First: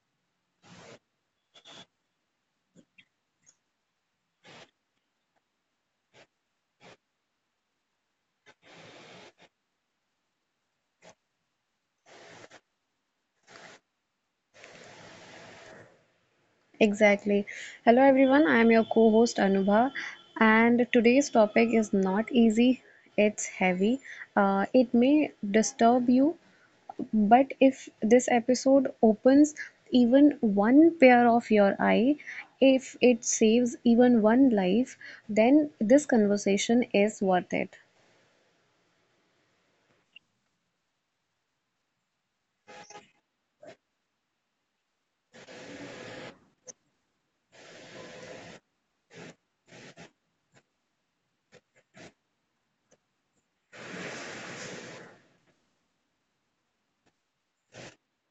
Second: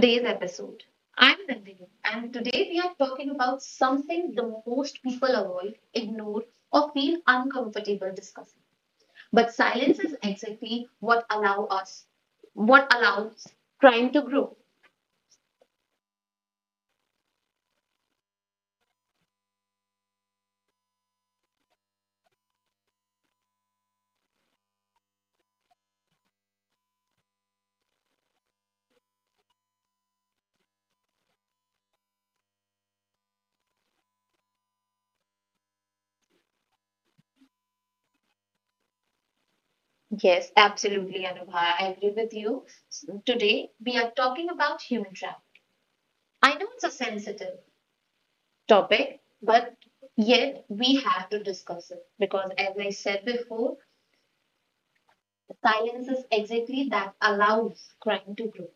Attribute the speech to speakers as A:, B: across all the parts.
A: today's episode. I'm Nandini and today we are talking about something the most people avoid, ignore or feel uncomfortable discussing. But silence is exactly what allows crime to grow.
B: Exactly. Hello everyone, I am your co-host Anubha, and today's topic is not easy, it's heavy. It may disturb you, but if this episode opens even one pair of your eye, if it saves even one life, then this conversation is worth it.
A: Yes, absolutely Anubha, I agree with you. Today we are talking about human trafficking. I know it's a sensitive topic, but yet we have to discuss it because as I said before, silence is exactly that allows crime to grow.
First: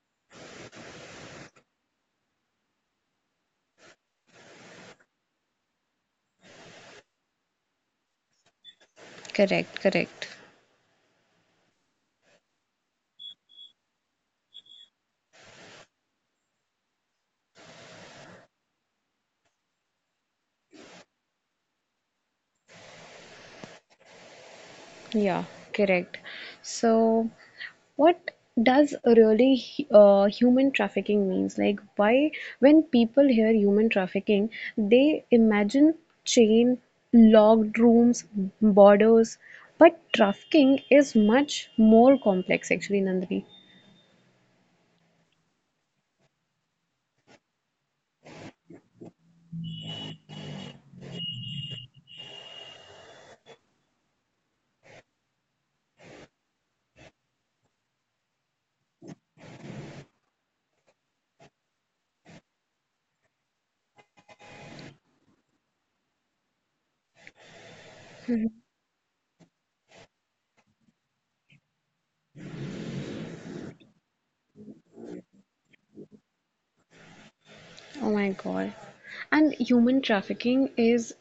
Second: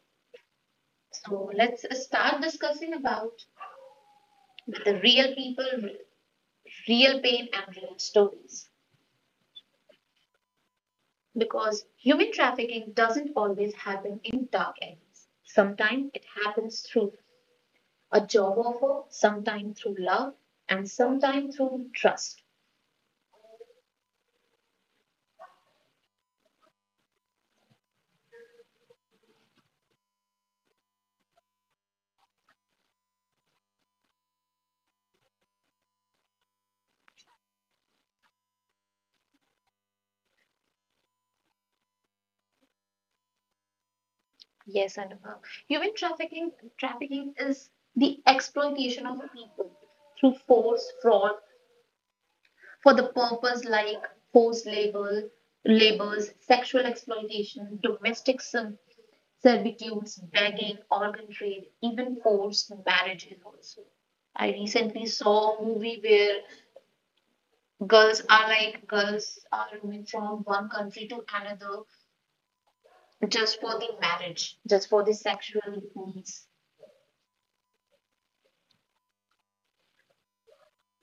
A: So let's start discussing about the real people, real pain, and real stories.
B: Correct, correct.
A: Because human trafficking doesn't always happen in dark alleys. Sometimes it happens through a job offer, sometimes through love, and sometimes through trust.
B: Yeah, correct. So, what does really human trafficking means? Like, why, when people hear human trafficking, they imagine chain, locked rooms, borders. But trafficking is much more complex, actually, Nandini.
A: Yes, Anupam. Human trafficking is the exploitation of people through force, fraud, for the purpose like forced labor, labors, sexual exploitation, domestic servitudes, begging, organ trade, even forced marriages also. I recently saw a movie where girls are moving from one country to another just for the marriage, just for the sexual needs.
B: Oh my God. And human trafficking is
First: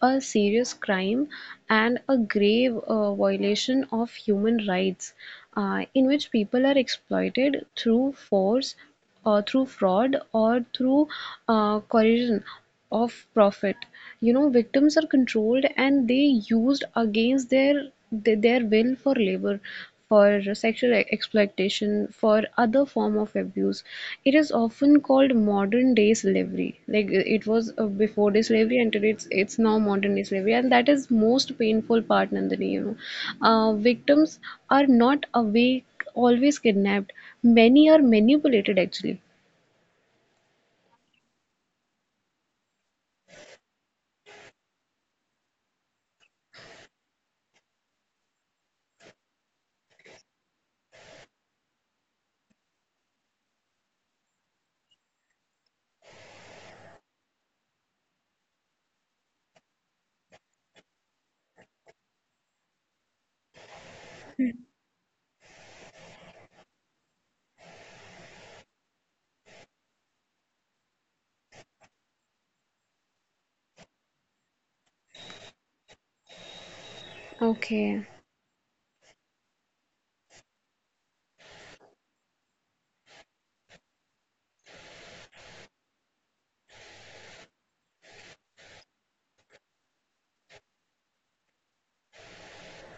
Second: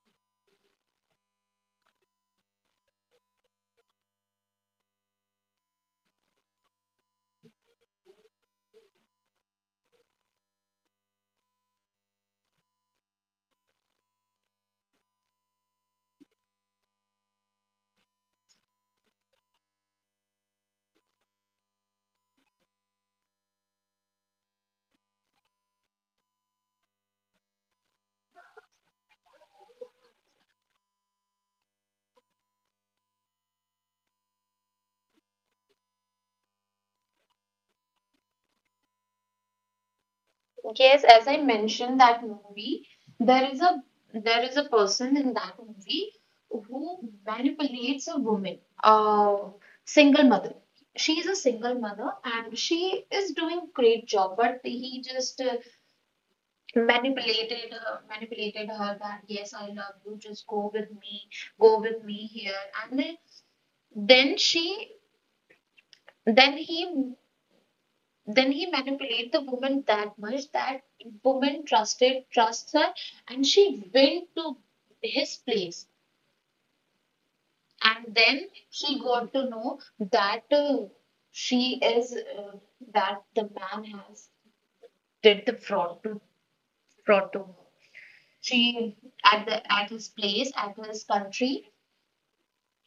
B: a serious crime and a grave violation of human rights, in which people are exploited through force or through fraud or through coercion of profit. You know, victims are controlled and they used against their will for labor, for sexual exploitation, for other form of abuse. It is often called modern day slavery. It was before day slavery, and today it's now modern day slavery, and that is most painful part, Nandini. You know, victims are not awake always kidnapped, many are manipulated actually.
A: Yes, as I mentioned that movie, there is a there is a person in that movie who manipulates a woman, a single mother. She is a single mother and she is doing great job, but he just manipulated her that yes, I love you, just go with me here, and then she then he then he manipulated the woman that much that woman trusted trusts her and she went to his place
B: Okay,
A: and then she got to know that she is that the man has did the fraud to her. She, at the at his place at his country,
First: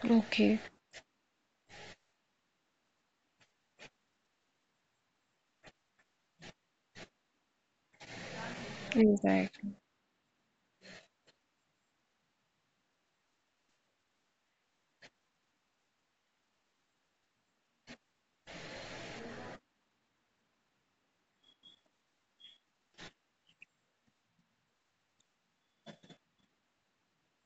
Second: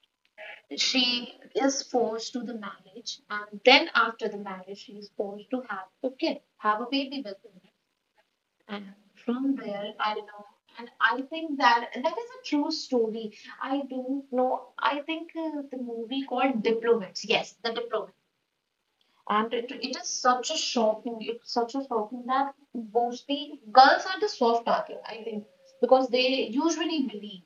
B: okay,
A: she is forced to the marriage, and then after the marriage she is forced to have a baby with him. And from
B: exactly.
A: there I know, and I think that that is a true story. I don't know. I think the movie called Diplomats, yes, The Diplomat. And it is such a shocking it's such a shocking that mostly girls are the soft target, I think, because they usually believe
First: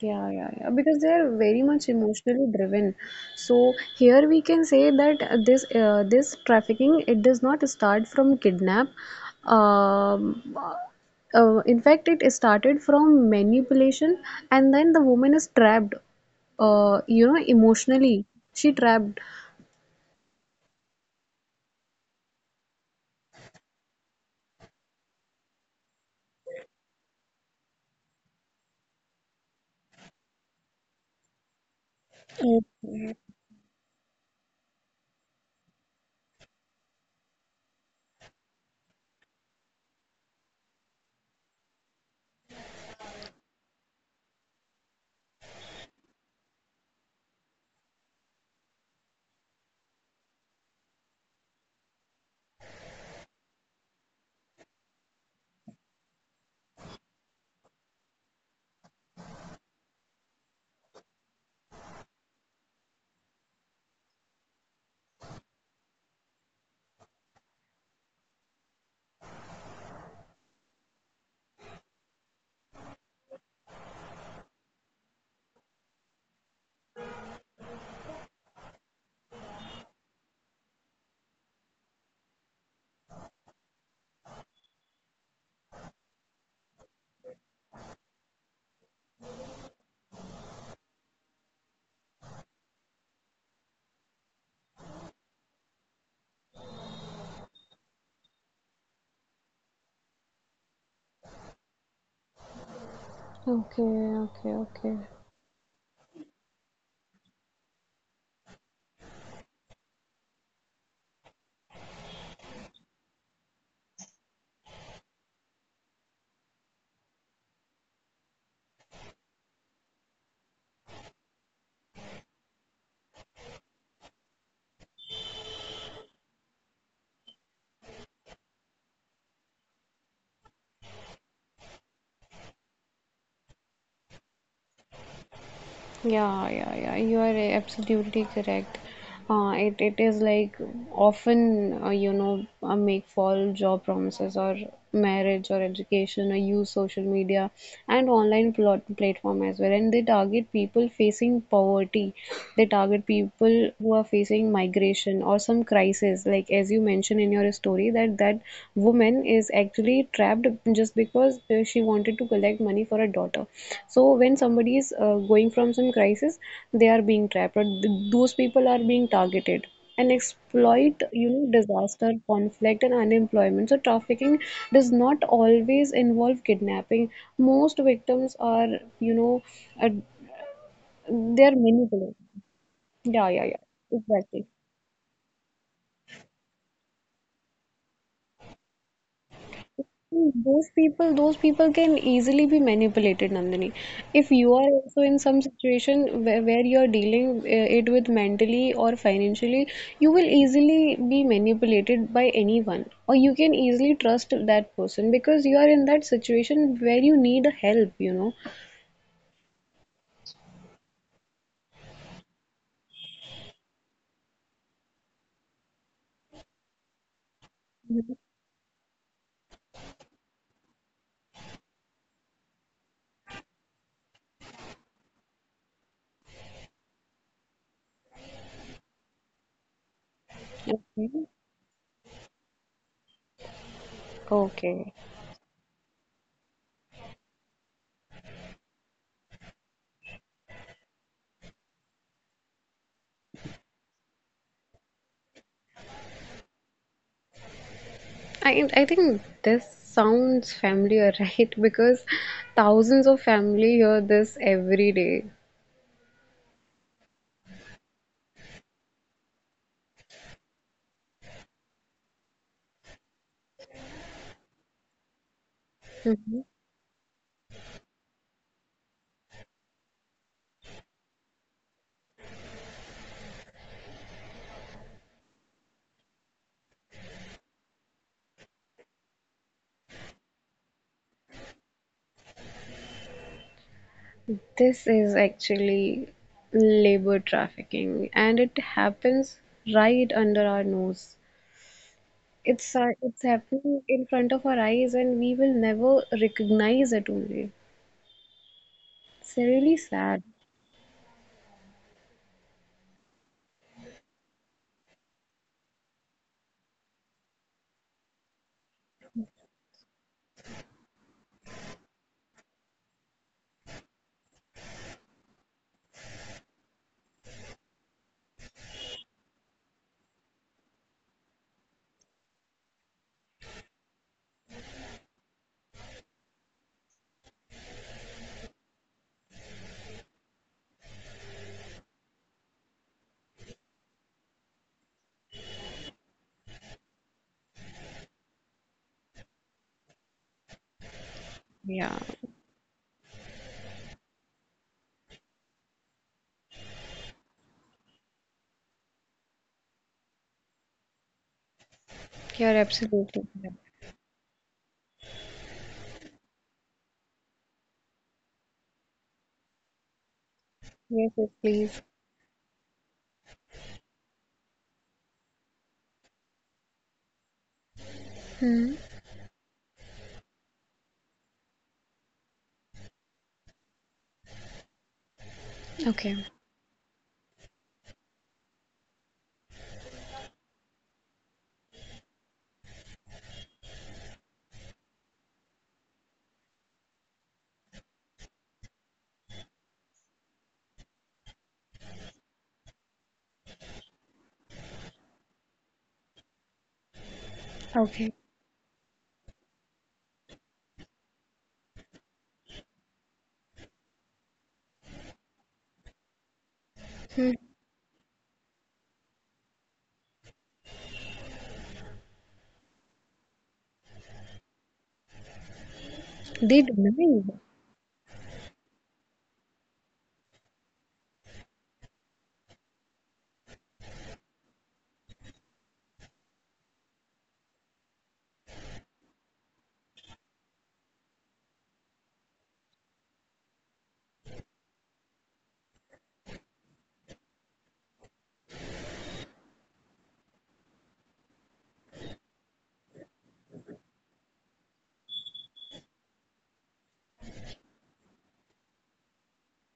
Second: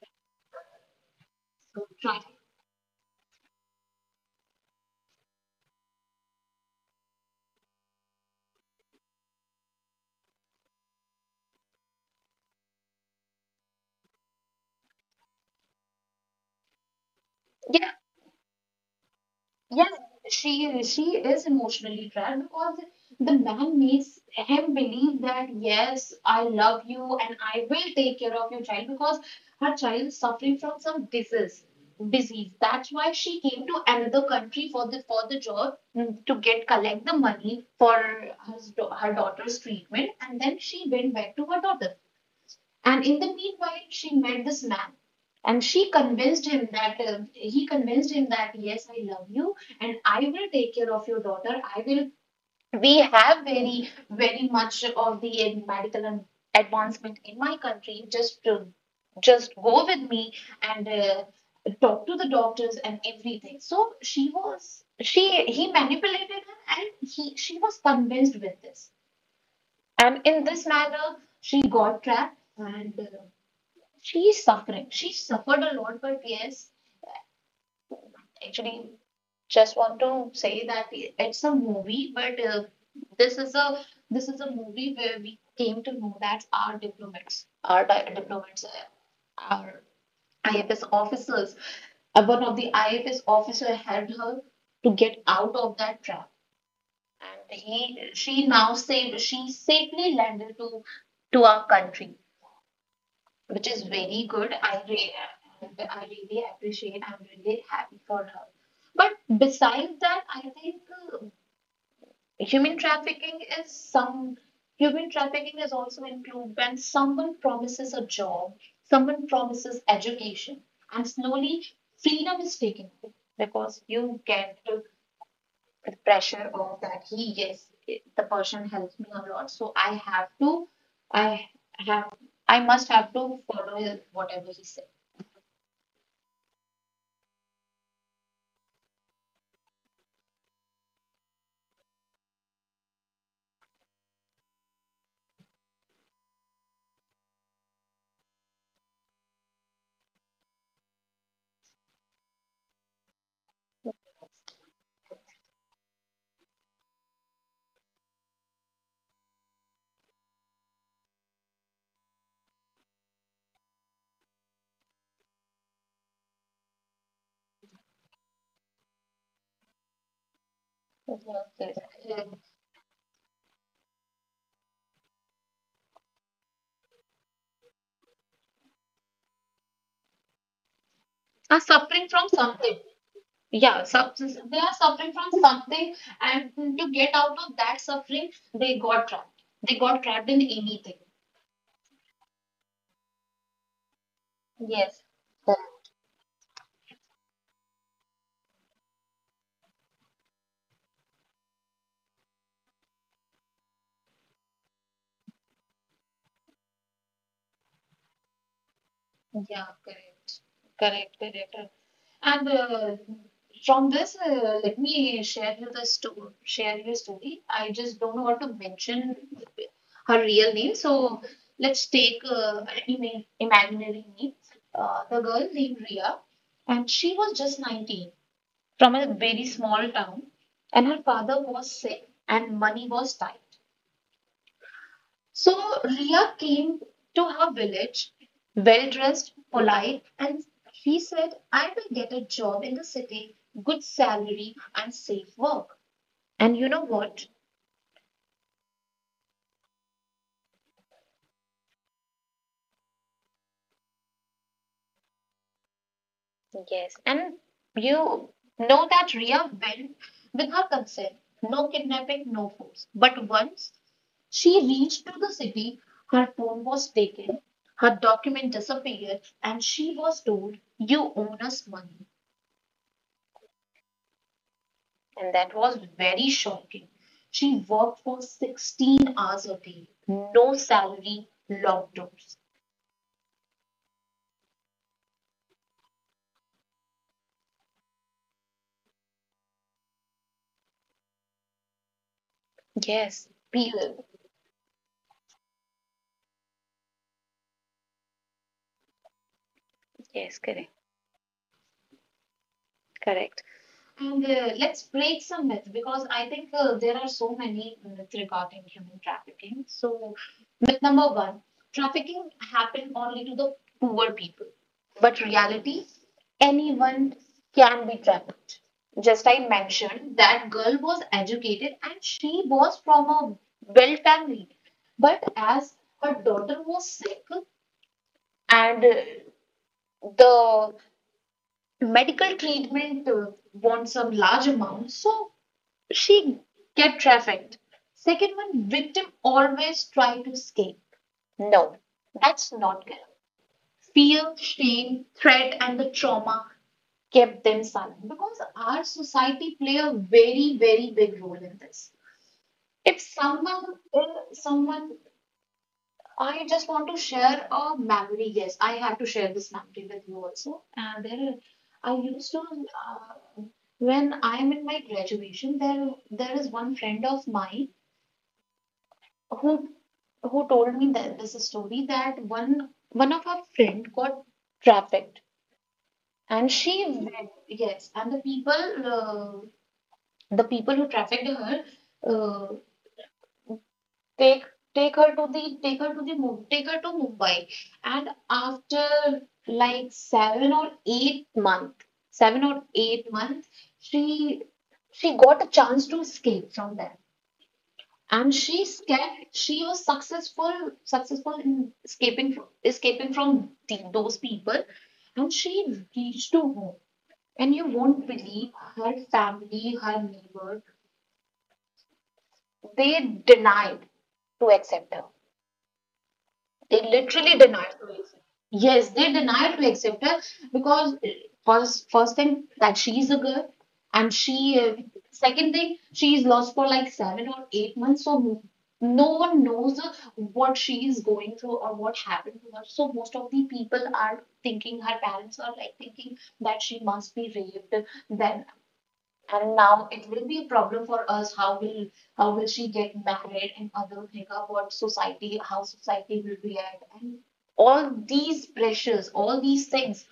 B: Yeah, yeah, yeah. Because they are very
A: so,
B: much
A: try.
B: emotionally driven. So here we can say that this trafficking, it does not start from kidnap. Um, uh, in fact, it started from manipulation, and then the woman is trapped. You know, emotionally, she trapped.
A: Yes, she is emotionally trapped because the man makes him believe that yes, I love you and I will take care of your child because her child is suffering from some disease. Disease. That's why she came to another country for the job mm, to get collect the money for her daughter's treatment, and then she went back to her daughter. And in the meanwhile, she met this man, and she convinced him that he convinced him that yes, I love you, and I will take care of your daughter. I will. We have very much of the medical advancement in my country. Just go with me and talk to the doctors and everything. So she was she he manipulated her, and he she was convinced with this. And in this manner, she got trapped. And. She is suffering. She suffered a lot, but yes, actually, just want to say that it's a movie, but this is a this is a movie where we came to know that our diplomats, our IFS officers, one of the IFS officer helped her to get out of that trap, and he she now saved she safely landed to our country, which is
B: Okay,
A: very good.
B: okay, okay.
A: I really appreciate. I'm really happy for her. But besides that, I think uh, human trafficking is some human trafficking is also included when someone promises a job, someone promises education, and slowly freedom is taken away because you get the pressure of that the person helps me a lot, so I have I must have to follow whatever he says.
B: Yeah, yeah, yeah. You are absolutely correct. It is like often, you know, make false job promises, or marriage, or education, or use social media and online plot platform as well. And they target people facing poverty. They target people who are facing migration or some crisis. Like as you mentioned in your story, that said that woman is actually trapped just because she wanted to collect money for her daughter. So when somebody is going from some crisis, they are being trapped, or those people are being targeted and exploit. You know,
A: Okay.
B: disaster, conflict, and unemployment. So trafficking does not always involve kidnapping. Most victims are, you know, uh,
A: Are
B: they are
A: suffering from
B: manipulated.
A: something.
B: Yeah, yeah,
A: Yeah,
B: yeah,
A: they are
B: exactly.
A: suffering from something, and to get out of that suffering, they got trapped. They got trapped in anything.
B: Those people can easily be manipulated, Nandini. If you are
A: Yes.
B: also in some situation where you are dealing it with mentally or financially, you will easily be manipulated by anyone, or you can easily trust that person because you are in that situation where you need a help, you know.
A: Yeah, correct. Correct, correct. And from this, let me share you the story. Share your story. I just don't know what to mention her real name. So let's take an imaginary name. The girl named Ria, and she was just 19, from a very small town, and her father
B: Okay.
A: was sick and money was tight.
B: Okay.
A: So Ria came to her village, well dressed, polite, and he said, I will get a job in the city, good salary, and safe work. And you know what?
B: I think this sounds familiar, right? Because thousands of family hear this every day.
A: Yes. And you know that Ria went with her consent. No kidnapping, no force. But once she reached to the city, her phone was taken, her document disappeared, and she was told, you own us money. And that was very shocking. She worked for 16 hours a day, no salary, lockdowns.
B: This is actually labor trafficking, and it happens right under our nose. It's
A: Period.
B: happening in front of our eyes, and we will never recognize it only. It's really sad.
A: And let's break some myths because I think there are so many myths regarding human trafficking. So, myth number one, trafficking happens only to the poor people. But reality, anyone can be trafficked. Just I mentioned that girl was educated and she was from a well family. But as her daughter was sick and the medical treatment wants some large amount, so she get trafficked. Second one, victim always try to escape. No,
B: Yeah,
A: that's not correct. Fear, shame, threat, and the trauma kept them silent because our society play a very big role in this.
B: you're
A: If
B: absolutely
A: someone,
B: correct.
A: if someone, I just want to share a memory. Yes, I have to share this memory with you also. And there,
B: Yes, yes,
A: I
B: please.
A: used to when I am in my graduation, there is one friend of mine
B: Hmm.
A: who told me that this is story that one of her friend got trafficked
B: Okay.
A: and she went, yes, and the people who trafficked her uh, take take her to the take her to the Mu- take her to Mumbai, and after like seven or eight month she she got a chance to escape from them, and
B: Okay.
A: she escaped. She was successful in escaping from those people, and she reached to home. And you
B: Hmm.
A: won't believe, her family, her neighbor, they denied to accept her. They
B: They
A: literally
B: denied.
A: denied to accept. Yes, they denied to accept her because, first thing, that she's a girl, and she second thing, she's lost for like 7 or 8 months. So no one knows what she is going through or what happened to her. So most of the people are thinking, her parents are like thinking that she must be raped, that, and now it will be a problem for us. How will she get married, and other think of what society, how society will react, and all these pressures, all these things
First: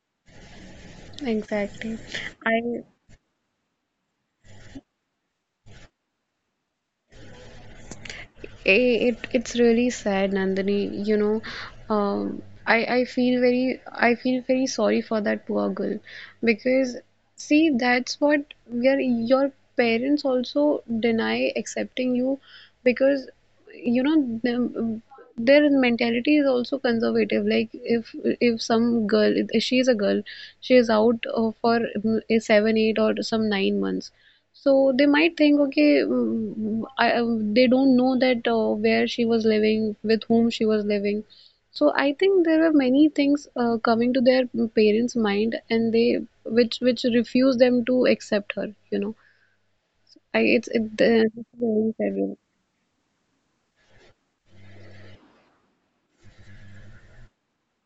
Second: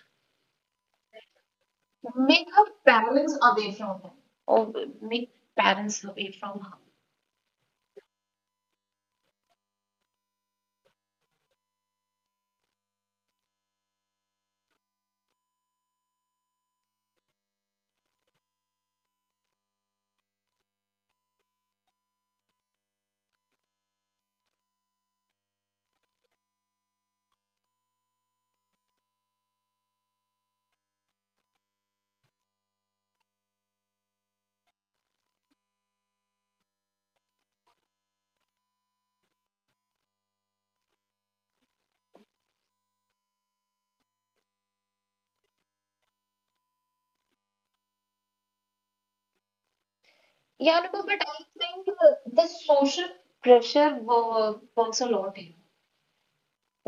B: Exactly.
A: make her
B: I.
A: parents away from her, or make parents away from her.
B: It's really sad, Nandini. You know, I feel very, I feel very sorry for that poor girl, because see, that's what your parents also deny accepting you, because you know them, their mentality is also conservative. Like if some girl, if she is a girl, she is out for mm, 7 8 or some 9 months, so they might think, okay, mm, I, they don't know that where she was living, with whom she was living. So I think there were many things coming to their parents' mind, and they which refuse them to accept her. You know, it's
A: Yeah, no,
B: very
A: but I
B: sad.
A: think the social pressure works a lot here.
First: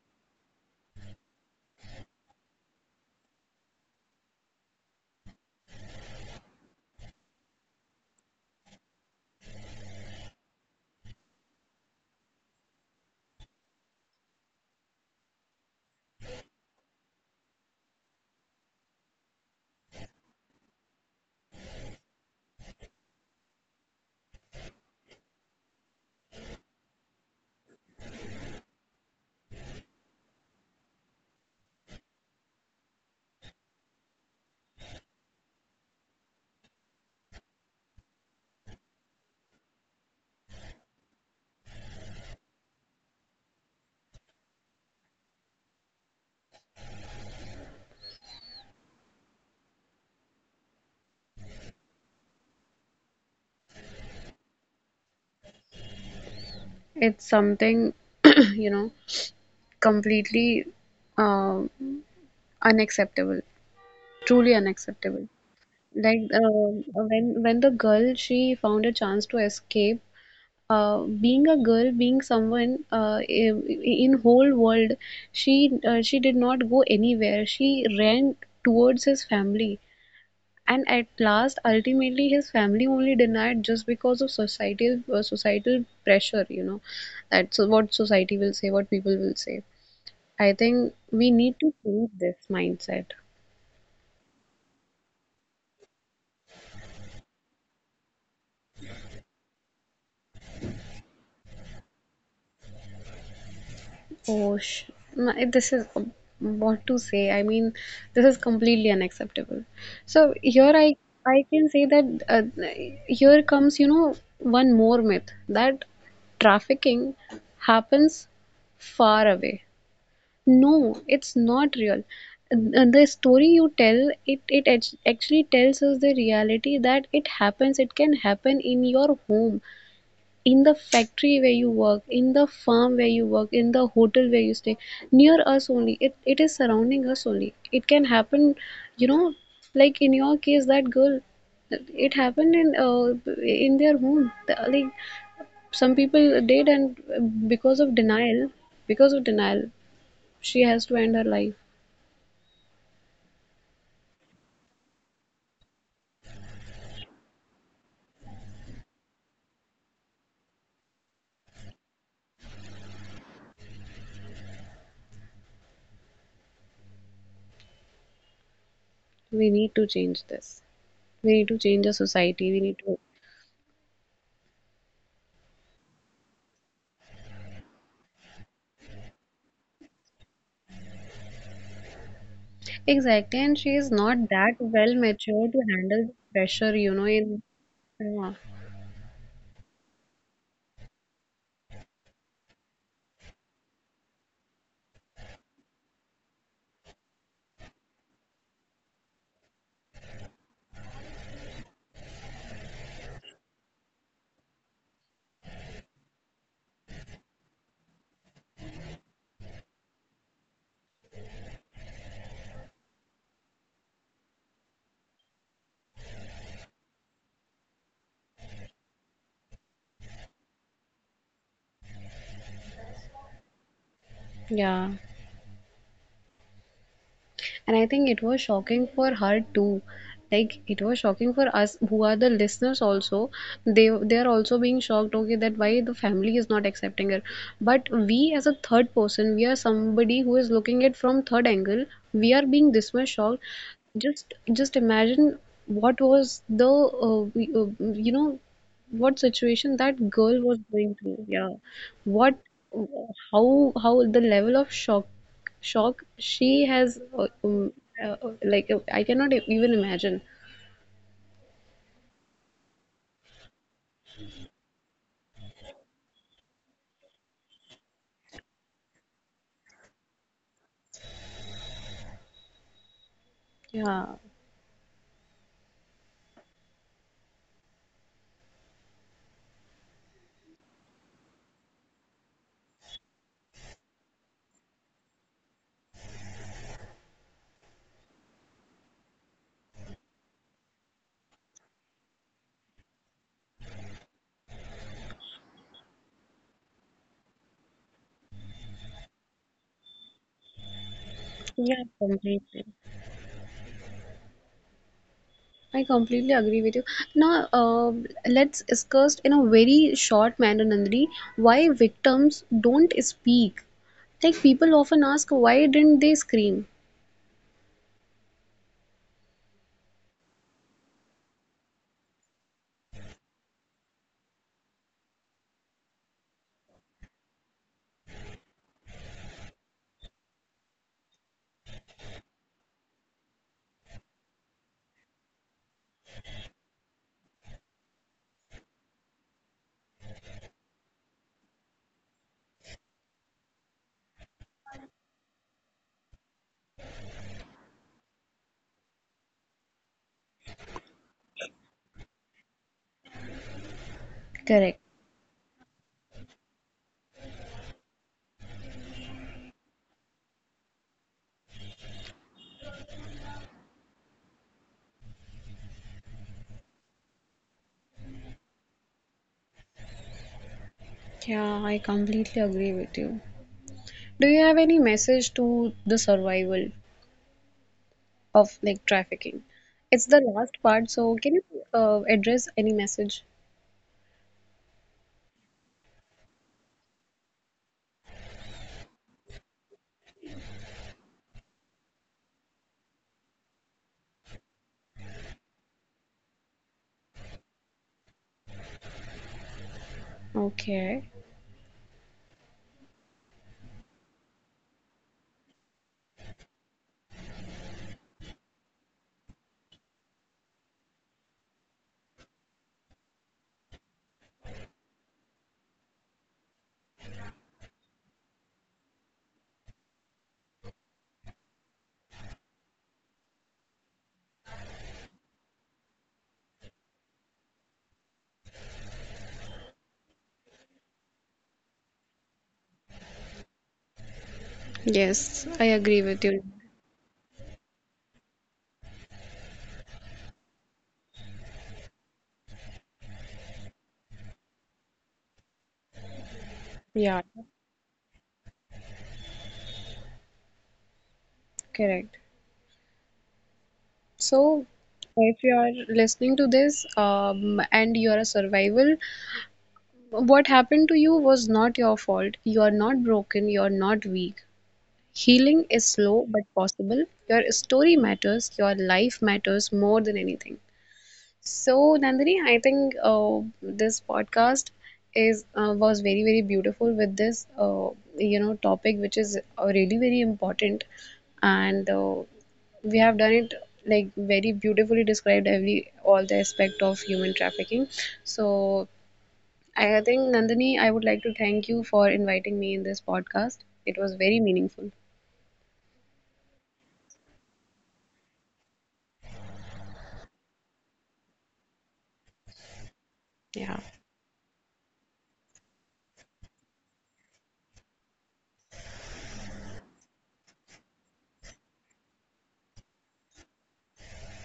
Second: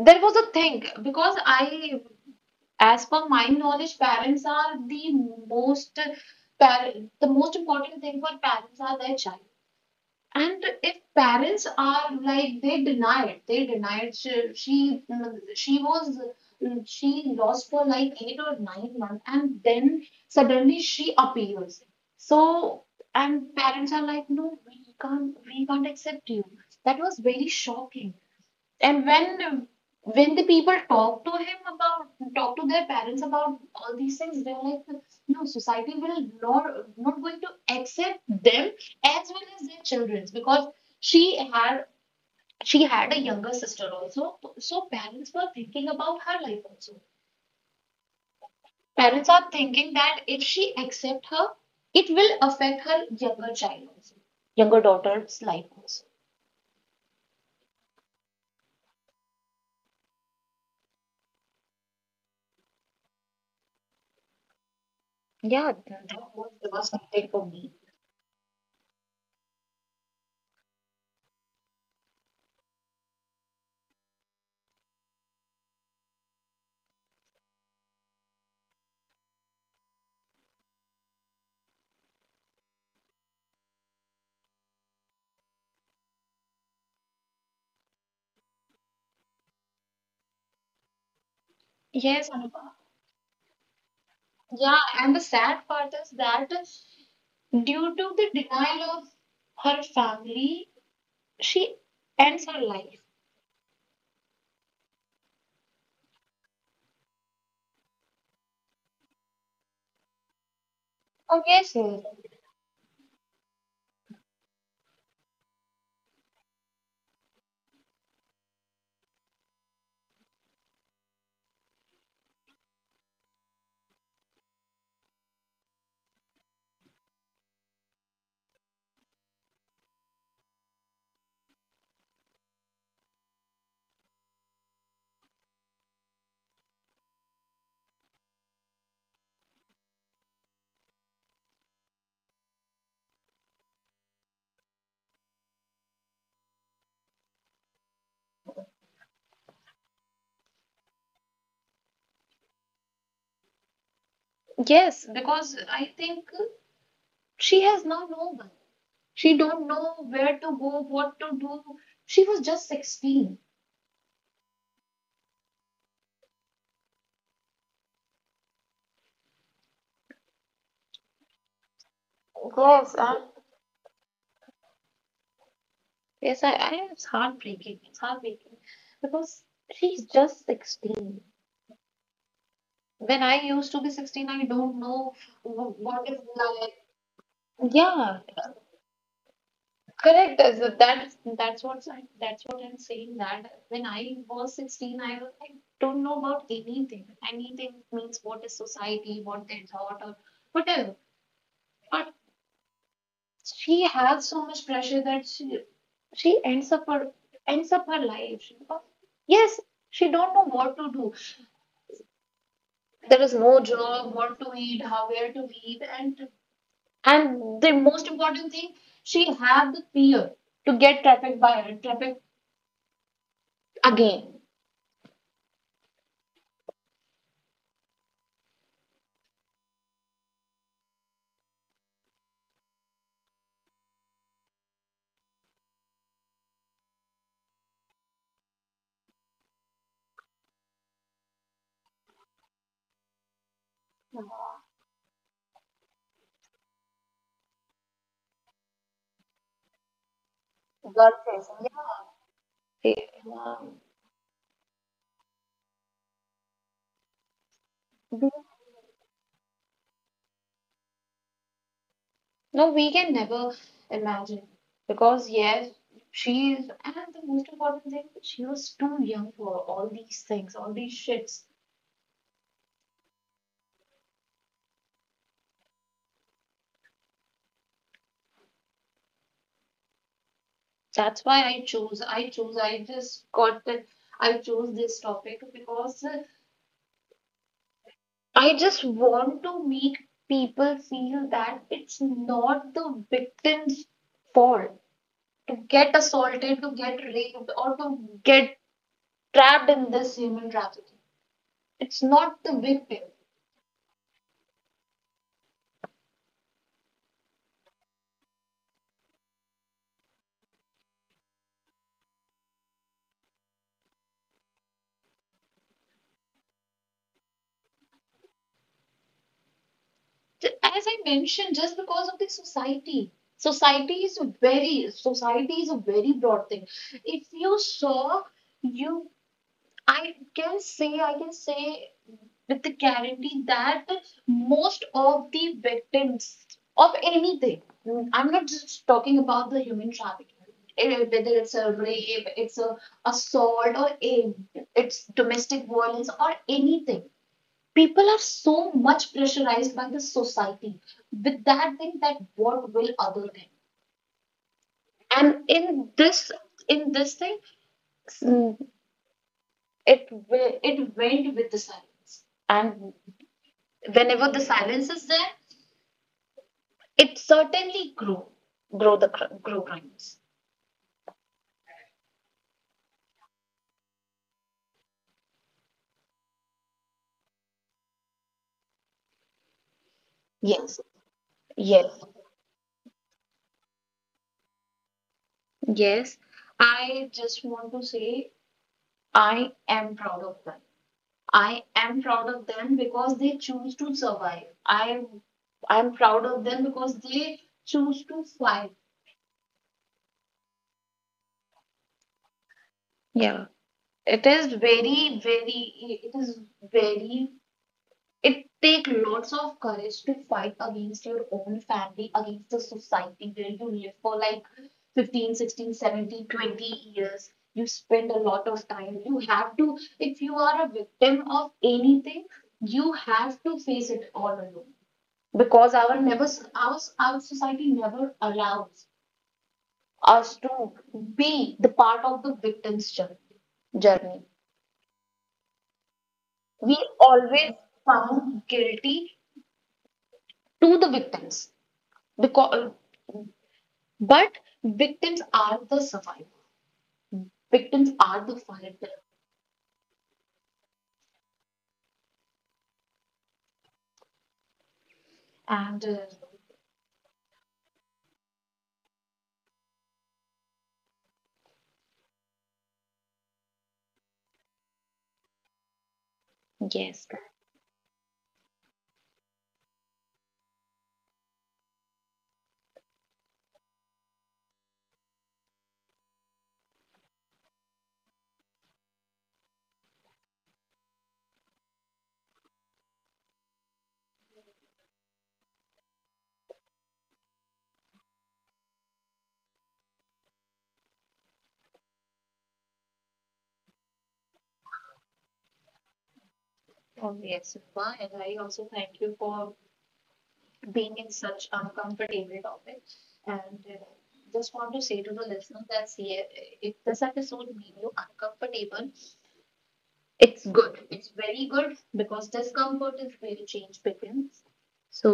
A: There was a thing because I, as per my knowledge, parents are the most par- the most important thing for parents are their child. And if parents are like they denied she was she lost for like 8 or 9 months, and then suddenly she appears. So, and parents are like, no, we can't accept you. That was very shocking. And when the people talk to him about talk to their parents about all these things, they're like, no, society will not going to accept them as well as their children's, because she had she had a younger sister also. So parents were thinking about her life also. Parents are thinking that if she accept her, it will affect her younger child also, younger daughter's life also.
B: It's something you know, completely uh, unacceptable, truly unacceptable.
A: Yeah, That was
B: Like
A: that was
B: uh,
A: something for me.
B: when when the girl she found a chance to escape, being a girl, being someone in whole world, she did not go anywhere. She ran towards his family, and at last, ultimately, his family only denied just because of societal pressure. You know, that's what society will say, what people will say. I think we need to
A: Yes,
B: change
A: Anupa.
B: this mindset.
A: Yeah, and the sad part is that, due to the denial of her family, she ends her life.
B: Oh, sh, my, this is what to say. I mean, this is completely unacceptable. So here
A: Oh yes,
B: I can say that, here comes, you know, one more myth, that trafficking happens far away. No, it's not real. The story you tell, it actually tells us the reality that it happens. It can happen in your home, in the factory where you work, in the farm where you work, in the hotel where you stay, near us only. It is surrounding us only, it can happen. You know, like in your case, that girl, it happened in their home. Like some people did, and because of denial she has to end her life.
A: yes. Because I think she has now no one. She don't know where to go, what to do. She was just 16.
B: We need to change this, we need to change the society, we need to.
A: Yes, and yes, I, it's heartbreaking. It's heartbreaking because she's just 16.
B: Exactly,
A: When
B: and
A: I
B: she is
A: used to be
B: not
A: 16,
B: that
A: I
B: well
A: don't know
B: mature to handle
A: what is
B: pressure, you
A: life.
B: know, in. Yeah.
A: Yeah, correct. That's what I'm saying. That when I was 16, I was like, don't know about anything. Anything means what is society, what they thought, or whatever. But she has so much pressure that she ends up her life. Yes, she don't know what to do. There is no job, what to eat, how, where to live, and the most important thing, she have the fear to get trafficked again.
B: Yeah, and I think it was shocking for her too. Like it was shocking for us who are the listeners also. They are also being shocked, okay, that why the family is not accepting her. But we as a third person, we are somebody who is looking at from third angle. We are being this much shocked. Just imagine what was the you know, what situation that girl
A: Girl
B: was going
A: facing.
B: through. Yeah,
A: Yeah,
B: what how the level of shock she has
A: we,
B: uh, like I cannot even imagine.
A: no, we can never imagine because yes, she is, and the most important thing, she was too young for all these things, all these shits.
B: Yeah.
A: That's why I chose. I chose. I just got that. I chose this topic because I just want to make people feel that it's not the victim's fault to get assaulted, to get raped, or to get trapped in this human trafficking. It's not
B: Yeah,
A: the victim.
B: completely. I completely agree with you. Now, let's discuss in a very short manner, Nandri, why victims don't speak. Like, people often ask, why didn't they scream?
A: As I mentioned, just because of the society. Society is a very broad thing. If you saw you I can say, with the guarantee, that most of the victims of anything, mm, I'm not just talking about the human trafficking, eh, whether it's a rape, it's a assault, or a, it's domestic violence, or anything. People are so much pressurized by the society with that thing that what will other think. And
B: Correct.
A: in this, in this thing mm, it went with the silence. And whenever the silence is there, it certainly grow, grow crimes.
B: Yeah, I completely agree with you. Do you have any message to the survival of like trafficking? It's
A: Yes,
B: the last part, so
A: yes
B: can you address any message?
A: yes, I just want to say, I am proud of them. I am proud of them because they choose to survive. I'm proud of them because they choose to fight.
B: Okay.
A: Yeah. It is very, very it is very it take lots of courage to fight against your own family, against the society where you live for like 15, 16, 17, 20 years. You spend a lot of time. You have to, if you are a victim of anything, you have to face it all alone. Because our society never allows us to be the part of the journey.
B: Yes, I agree
A: We
B: with you.
A: always found guilty to the victims, because, but victims are the survivor, victims
B: Yeah,
A: are the fighter.
B: correct. So,
A: And
B: if you are listening to this, and you are a survival, what happened to you was not your fault. You are not broken, you are not weak. Healing is slow
A: yes,
B: but possible. Your story matters, your life matters more than anything. So, Nandini, I think this podcast is was very very beautiful with this, you know, topic which is really very important, and we have done it like very beautifully, described every all the aspect of human trafficking. So, I think Nandini, I would like to thank you for inviting me in this podcast. It was very meaningful.
A: oh yes Rupa, and I also thank you for being in such uncomfortable topic. And just want to say to the listeners that, see, if this episode made you uncomfortable, it's good. It's very good because discomfort is where change begins. So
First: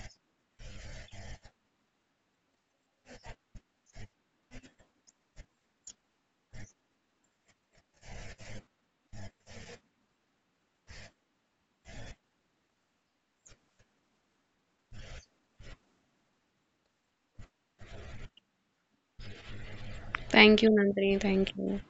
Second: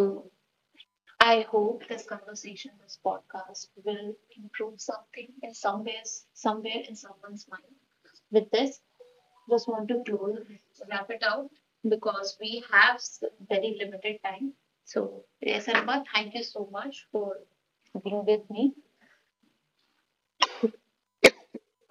A: I hope this conversation, this podcast, will improve something in somewhere, somewhere in someone's mind. With this, just want to close, wrap it out because we have very limited time. So, yes, Arma, thank you so much for being with me.
B: Thank you, Nandini. Thank you.